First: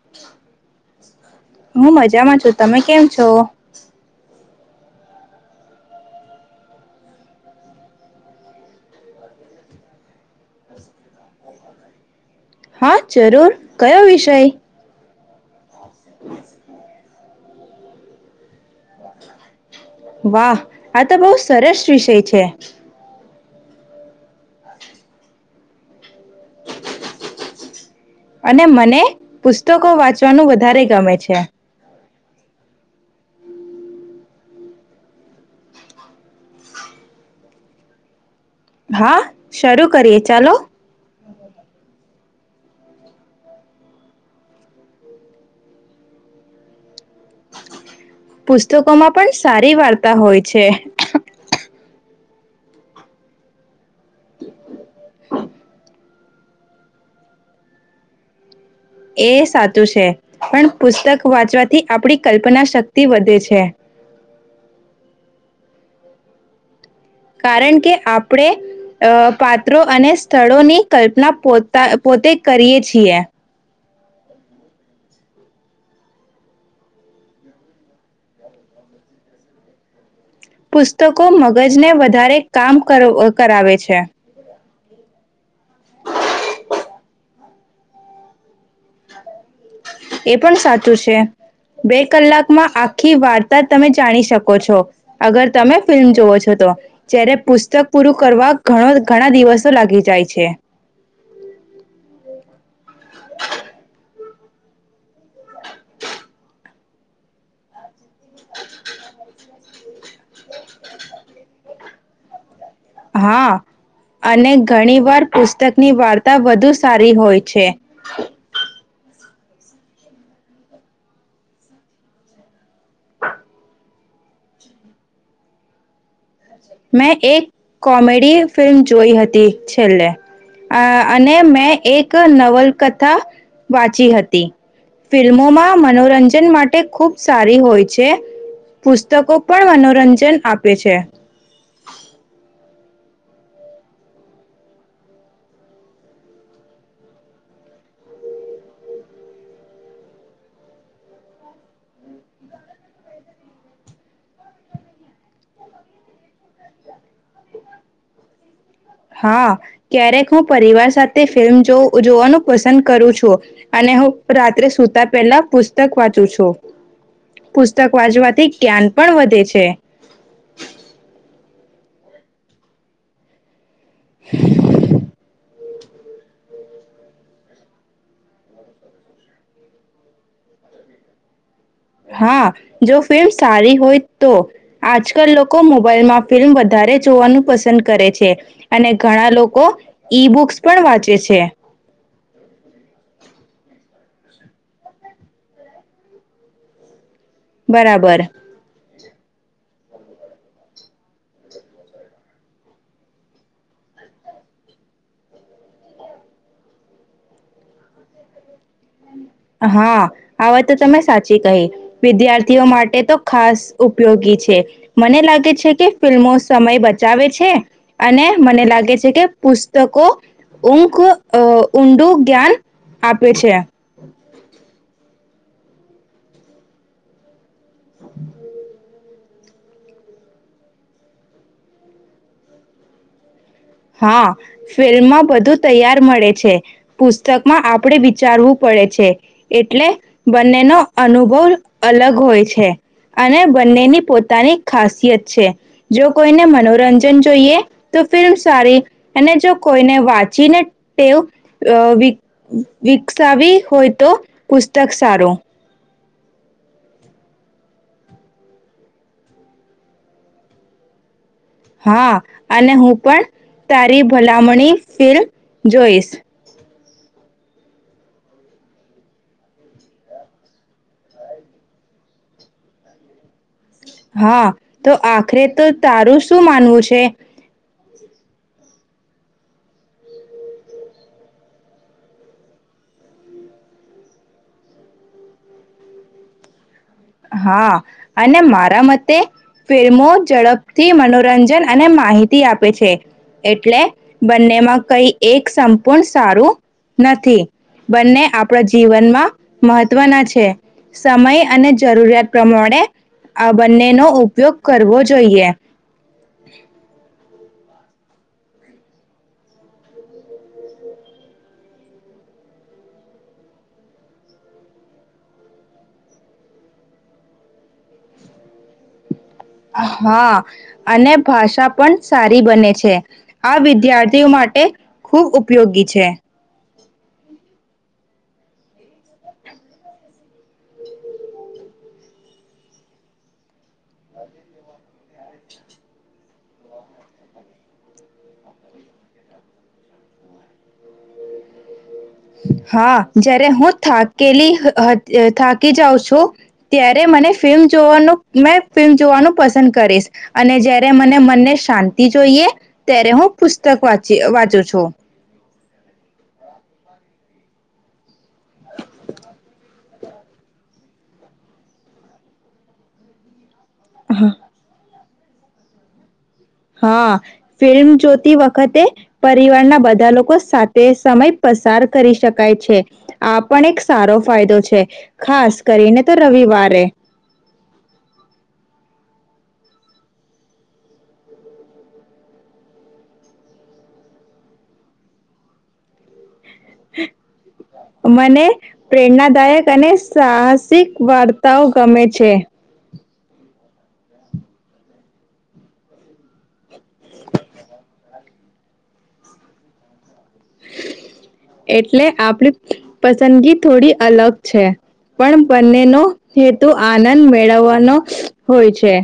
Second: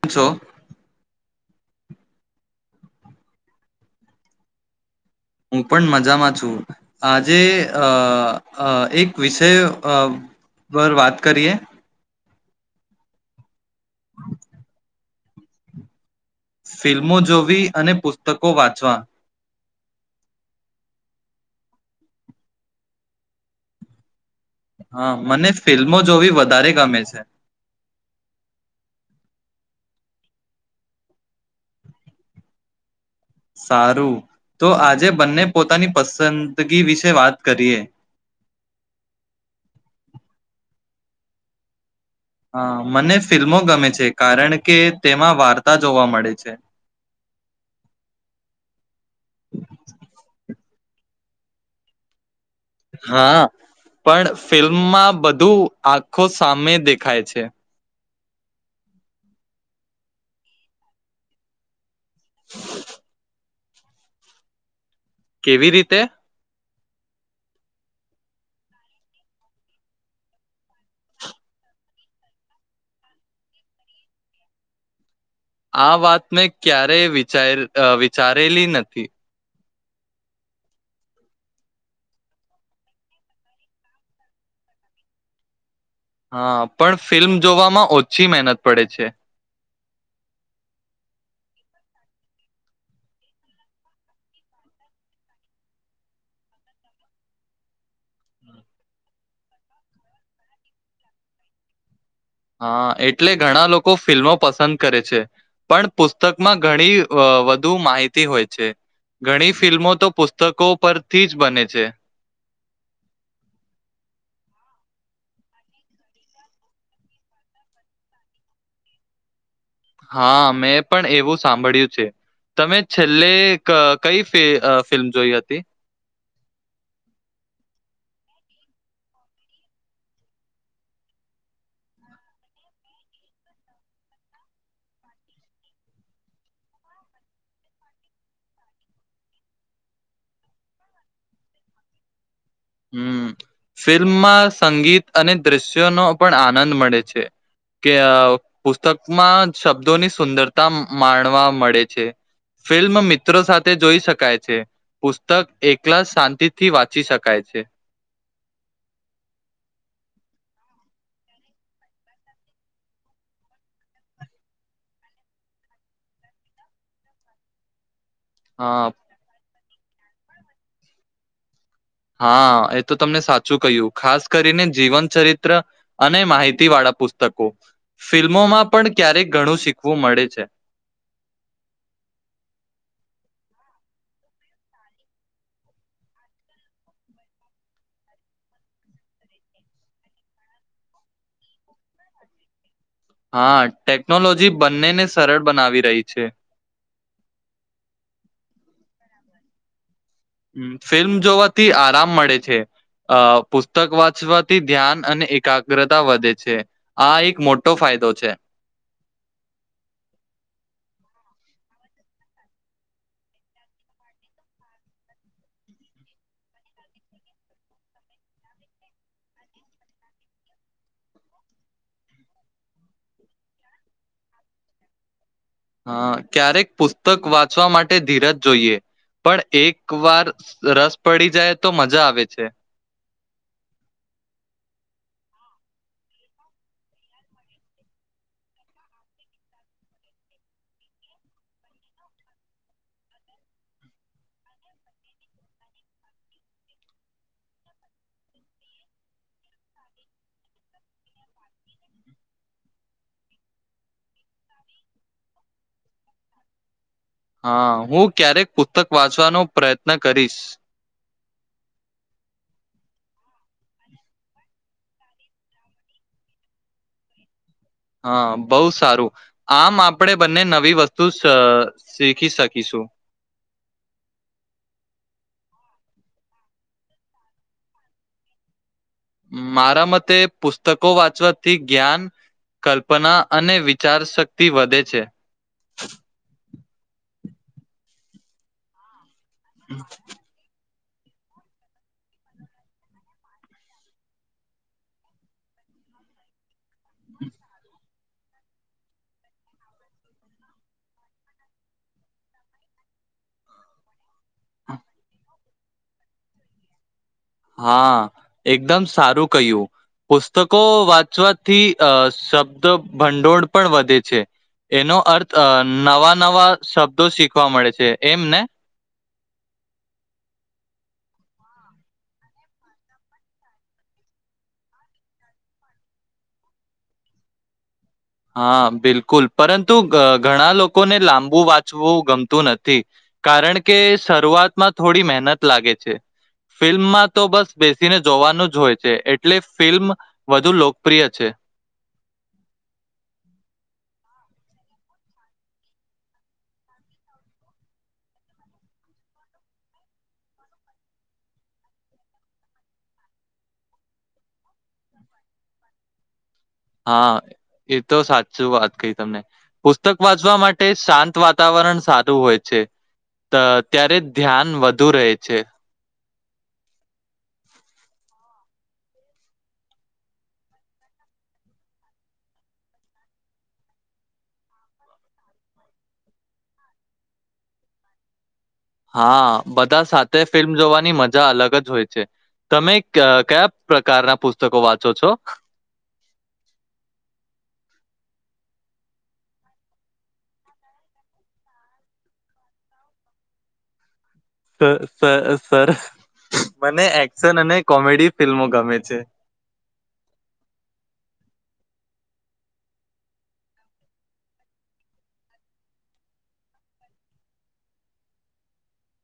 કેમ છો? હું મજામાં છું. તમે કેમ છો? હું પણ મજામાં છું. આજે એક વિષય પર વાત કરીએ. હા જરૂર કયો વિષય? સીલ [unintelligible] જોવી અને પુસ્તકો વાચ [unintelligible] વાહ આ તો બહ સરસ વિષય છે. હા મને ફિલ્મો જોવી વધારે ગમે છે. અને મને પુસ્તકો વાંચવાનું વધારે ગમે છે. સારું તો આજે બંને પોતાની પસંદગી વિશે વાત કરીએ. હા શરૂ કરીએ ચાલો. હા મને ફિલ્મો ગમે છે. કારણ કે તેમાં વાર્તા જોવા મળે છે. પુસ્તકો માં પણ સારી વાર્તા હોય છે. [unintelligible] હા પણ ફિલ્મમાં બધું આખો સામે દેખાય છે. એ સાચું છે. પણ પુસ્તક વાંચવાથી આપણી કલ્પના શક્તિ વધે છે. કેવી રીતે? કારણ કે આપણે અ પાત્રો અને સ્થળોની કલ્પના પોતા પોતે કરીએ છીએ. આ વાત મેં ક્યારેય વિચાર વિચારેલી નથી. પુસ્તકો મગજને વધારે કામ કર-કરાવે છે. હા, પણ ફિલ્મ જોવામાં ઓછી મહેનત પડે છે. એ પણ સાચું છે બે કલાકમાં આખી વાર્તા તમે જાણી શકો છો અગર તમે ફિલ્મ જોવ છો તો જ્યારે પુસ્તક પૂરું કરવા ઘણો-ઘણા દિવસો લાગી જાય છે. હા, એટલે ઘણા લોકો ફિલ્મો પસંદ કરે છે પણ પુસ્તકમાં ઘણી અ વધુ માહિ તી હોય છે ઘણી ફિલ્મો તો પુસ્તકો પરથી જ બને છે. હા, અને ઘણી વાર પુસ્તકની વાર્તા વધુ સારી હોય છે. હા, મેં પણ એવું સાંભળ્યું છે. તમે છેલ્લેક કઈ ફિલ્મ જોઈ હતી? મેં એક કોમેડી ફિલ્મ જોઈ હતી છેલ્લે અ અને મેં એક નવલકથા વાંચી હતી. ફિલ્મોમાં મનોરંજન માટે ખૂબ સારી હોય છે. પુસ્તકો પણ મનોરંજન આપે છે. હમ્મ, ફિલ્મમાં સંગીત અને દ્રશ્યોનો પણ આનંદ મળે છે કે પુસ્તકમાં શબ્દોની સુંદરતા માણવા મળે છે. ફિલ્મ મિત્રો સાથે જોઈ શકાય છે. પુસ્તક એકલા જ શાંતિથી વાંચી શકાય શકાય છે. હા, ક્યારેક હું પરિવાર સાથે ફિલ્મ જોવું-જોવાનું પસંદ કરું છું અને હું રાત્રે સુતા પહેલા પુસ્તક વાંચું છું. પુસ્તક વાંચવાથી હા. જ્ઞાન પણ વધે છે. હા, એ તો તમને સાચું કહ્યું. ખાસ કરીને જીવન ચરિત્ર અને માહિતી વાળા પુસ્તકો. ફિલ્મોમાં પણ ક્યારેક ઘણું શીખવું મળે છે. હા, જો ફિલ્મ સારી હોય તો આજકાલ લોકો મોબાઈલમાં ફિલ્મ વધારે જોવાનું પસંદ કરે છે અને ઘણા લોકો ઈ-બુક્સ પણ વાંચે છે. હા, ટેકનોલોજી બંનેને સરળ બનાવી રહી છે. બરાબર. ફિલ્મ જોવાથી આરામ મળે છે અ પુસ્તક વાંચવાથી ધ્યાન અને એકાગ્રતા વધે છે આ એક મોટો ફાયદો છે. હા, આ વાત તો તમે સાચી કહી વિદ્યાર્થીઓ માટે તો ખાસ ઉપયોગી છે મને લાગે છે કે ફિલ્મો સમય બચાવે છે અને મને લાગે છે કે પુસ્તકો ઊખ અ ઊંડું જ્ઞાન આપે છે. હા, ક્યારેક પુસ્તક વાત વાચવા માટે ધીરજ જોઈએ. પણ એક વાર રસ પડી જાય તો મજા આવે છે. હા, ફિલ્મમાં બધું તૈયાર મળે છે પુસ્તકમાં આપણે વિચારવું પડે છે એટલે બંનેનો અનુભવ અલગ હોય છે અને બંનેની પોતાની ખાસિયત છે. જો કોઈને મનોરંજન જોઈએ તો ફિલ્મ્સ સારી અને જો કોઈને વાંચીને ટેવ અ વિક-વિકસાવી હોય તો પુસ્તક સારું. હા, હું ક્યારેક પુસ્તક વાંચવાનો પ્રયત્ન કરીશ. હા, અને હું પણ તારી ભલામણી ફિલ્મ જોઈશ. હા, બહુ સારું. આમ આપણેે બંને નવી વસ્તુ સ શીખી શકીશું. હા, તો આખરે તો તારું શું માનવું છે? મારા મતે પુસ્તકો વાંચવાથી જ્ઞાન, કલ્પના અને વિચારશક્તિ વધે છે. હા, અને મારા મતે તે ફિલ્મો ઝડપ થી મનોરંજન અને માહિતી આપે છે એટલે બંનેમાં કઈ એક સંપૂર્ણ સારું નથી. બંને આપણા જીવનમાં મહત્વના છે. સમય અને જરૂરિયાત પ્રમાણે આ બંને નો ઉપ ઉપયોગ કરવો જોઈએ. [inaudible] હા, એકદમ સારું કહ્યું. પુસ્તકો વાંચવાથી અ શબ્દ ભંડોળ પણ વધે છે એનો અર્થ નવા-નવા શબ્દો શીખવા મળે છે એમ ને? હા અને ભાષા પણ સારી બને છે. આ વિદ્યાર્થીઓ માટે ખૂબ ઉપયોગી છે. હા બિલકુલ પરંતુ ઘણા લોકોને લાંબુ વાંચવું ગમતું નથી. કારણ કે શરૂઆતમાં થોડી મહેન નત લાગે છે. ફિલ્મમાં તો બસ બેસીને જોવાનું જ હોય છે. એટલે ફિલ્મ વધુ લોકપ્રિય છે. હા જ્યારે હું થાકેલી હતી થાકી જાઉં છું. ત્યારે મને ફિલ્મ જોવાનું મે ફિલ્મ જોવાનું પસંદ કરીશ અને જ્યારે મને મનને શાંતિ જોઈએ ત્યારે હું પુસ્તક વાચી વાંચું છું. હા એ તો સાચું વાત કહી તમને પુસ્તક વાંચવા માટે શાંત વાતાવરણ સારું હોય છે. ત્યારે ધ્યાન વધુ રહે છે. હા ફિલ્મ જોતી વખતે પરિવારના બધા લોકો સાથે સમય પસાર કરી શકાય છે. આ પણ એક સારો ફાયદો છે. ખાસ કરીને તો રવિવારે હા બધા સાથે ફિલ્મ જોવાની મજા અલગ જ હોય છે. તમે કયા પ્રકારના પુસ્તકો વાંચો છો? મને પ્રેરણાદાયક અને સાહસિક વાર્તાઓ ગમે છે. સર સર મને એક્શન અને કોમેડી ફિલ્મો ગમે છે. એટલે આપડી પસંદગી થોડી અલગ છે. પણ બંનેનો હેતુ આનંદ મેળવવાનો હોય છે.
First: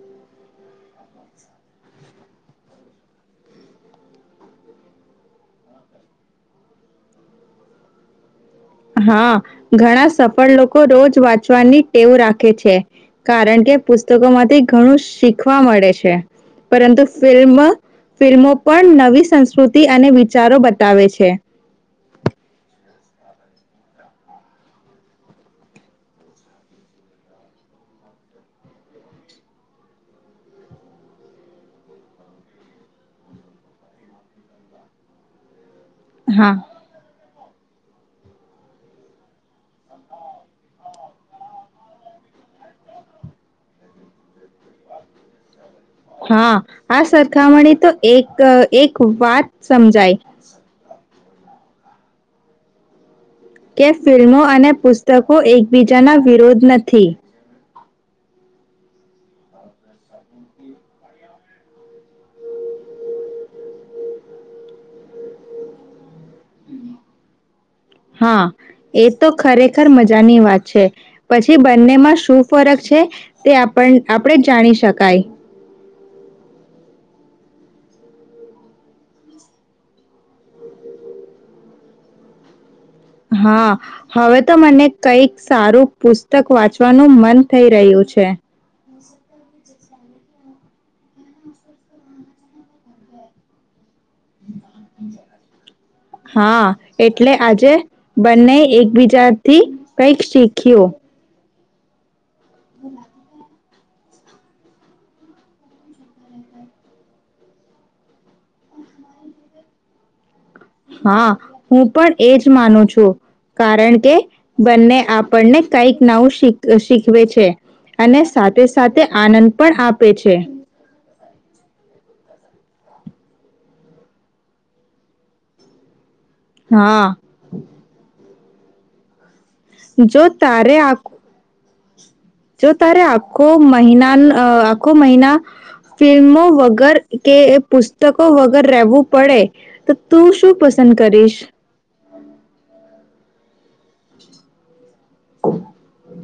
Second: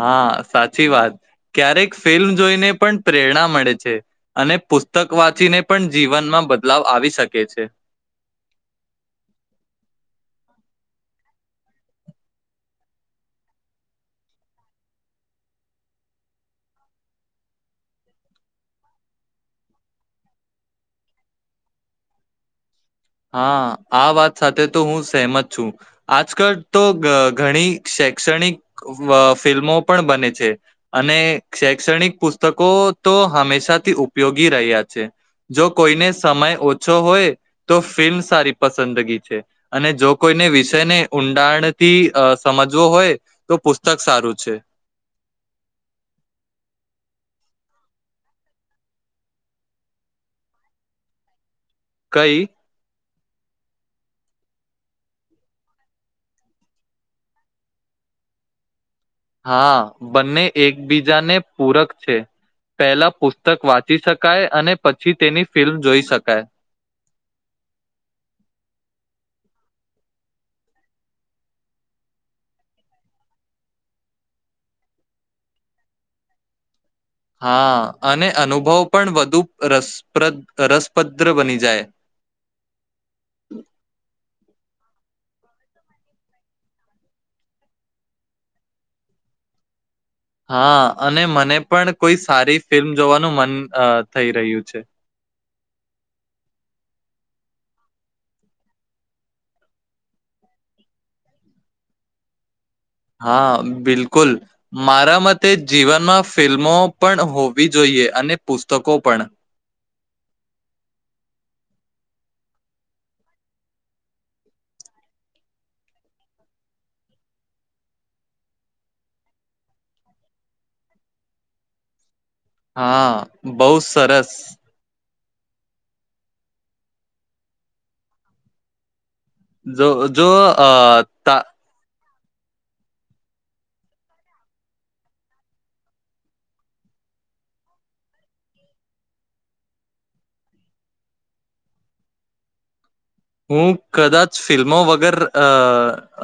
હા સાચી વાત ક્યારેક ફિલ્મ જોઈને પણ પ્રેરણા મળે છે. અને પુસ્તક વાંચીને પણ જીવનમાં બદલાવ આવી શકે છે. હા ઘણા સફળ લોકો રોજ વાંચવાની ટેવ રાખે છે. કારણ કે પુસ્તકો માંથી ઘણું શીખવા મળે છે પરંતુ ફિલ્મ ફિલ્મો પણ નવી સંસ્કૃતિ અને વિચારો બતાવે છે હા આ વાત સાથે તો હું સમત છું. આજકાલ તો ઘણી શૈક્ષણિક ફિલ્મો પણ બને છે. અને શૈક્ષણિક પુસ્તકો તો હંમેશાથી ઉપયોગી રહ્યા છે જો કોઈને હા સમય ઓછો હોય તો ફિલ્મ સારી પસંદગી છે. અને જો કોઈને વિષયને ઊંડાણથી સમજવો હોય તો પુસ્તક સારું છે. હા આ સરખામણી તો એક એક વાત સમજાય કઈ? કે ફિલ્મો અને પુસ્તકો એકબીજાના વિરોધ નથી. હા બંને એકબીજાને પૂરક છે. પહેલા પુસ્તક વાંચી શકાય અને પછી તેની ફિલ્મ જોઈ શકાય. હા એ તો ખરેખર મજાની વાત છે. પછી બંનેમાં શું ફરક છે. તે આપ આપણે જાણી શકાય. હા અને અનુભવ પણ વધુ રસપદ્ર બની જાય. હા હવે ઉતમ અને કઈક સારું પુસ્તક વાંચવાનું મન થઈ રહ્યું છે. હા અને મને પણ કોઈ સારી ફિલ્મ જોવાનું મન થઈ રહ્યું છે. હા એટલે આજે બંને એકબીજાથી કઈક શીખ્યું. હા બિલકુલ મારા મતે જીવનમાં ફિલ્મો પણ હોવી જોઈએ અને પુસ્તકો પણ હા હું પણ એજ માનું છું. કારણ કે બંને આપણને કઈક નાવું શીખવે છે. અને સાથે-સાથે આનંદ પણ આપે છે. હા બહુ સરસ. હા. જો જો અ તારે આખું ત જો તારે આખો મહિના આખો મહિના ફિલ્મો વગર કે પુસ્તકો વગર રહેવું પડે તો તું શું પસંદ કરીશ? હું કદાચ ફિલ્મો વગર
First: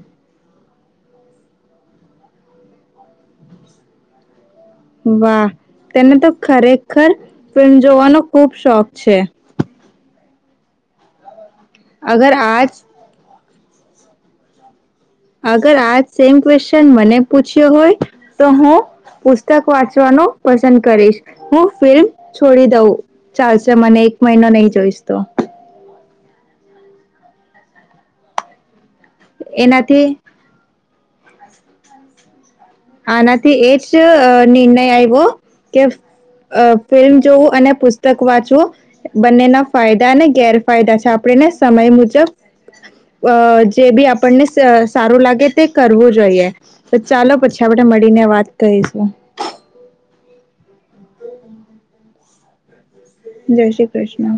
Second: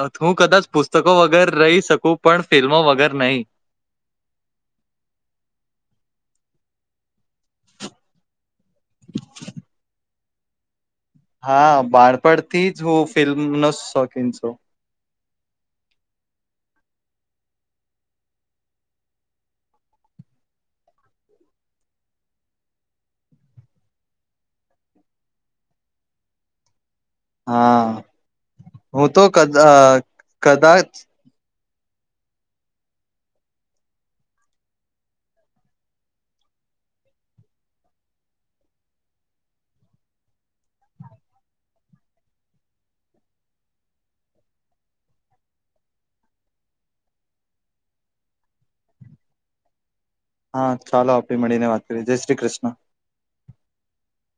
અ હું કદાચ પછ પુસ્તકો વગર રહી શકું પણ ફિલ્મો વગર નહીં. વાહ તેને તો ખરેખર ફિલ્મ જોવાનો ખુબ શોખ છે. હા અગર બાારપડથી આજ જ હું ફિલ્મ ન સકી છો? અગર આ સેમ ક્વેશચન મને પૂછ્યો હોય. તો હું પુસ્તક વાંચવાનું પસંદ કરીશ. હું ફિલ્મ છોડી દઉં ચાલશે. મને એક મહિનો નહી જોઈશ તો હા. હું તો કદા એનાથી કદાચ આનાથી એ જ નિર્ણય આવ્યો કે ફિલ્મ જોવું અને પુસ્તક વાંચવું બંનેના ફાયદા અને ગેરફાયદા છે આપણેને સમય મુજબ જે બી આપણને સારું લાગે તે કરવું જોઈએ તો ચાલો પછી. આપણેે મળીને વાત કરીશું. હા ચાલો આપે મળીને વાત કરીએ જય શ્રી કૃષ્ણ. જય શ્રી કૃષ્ણ.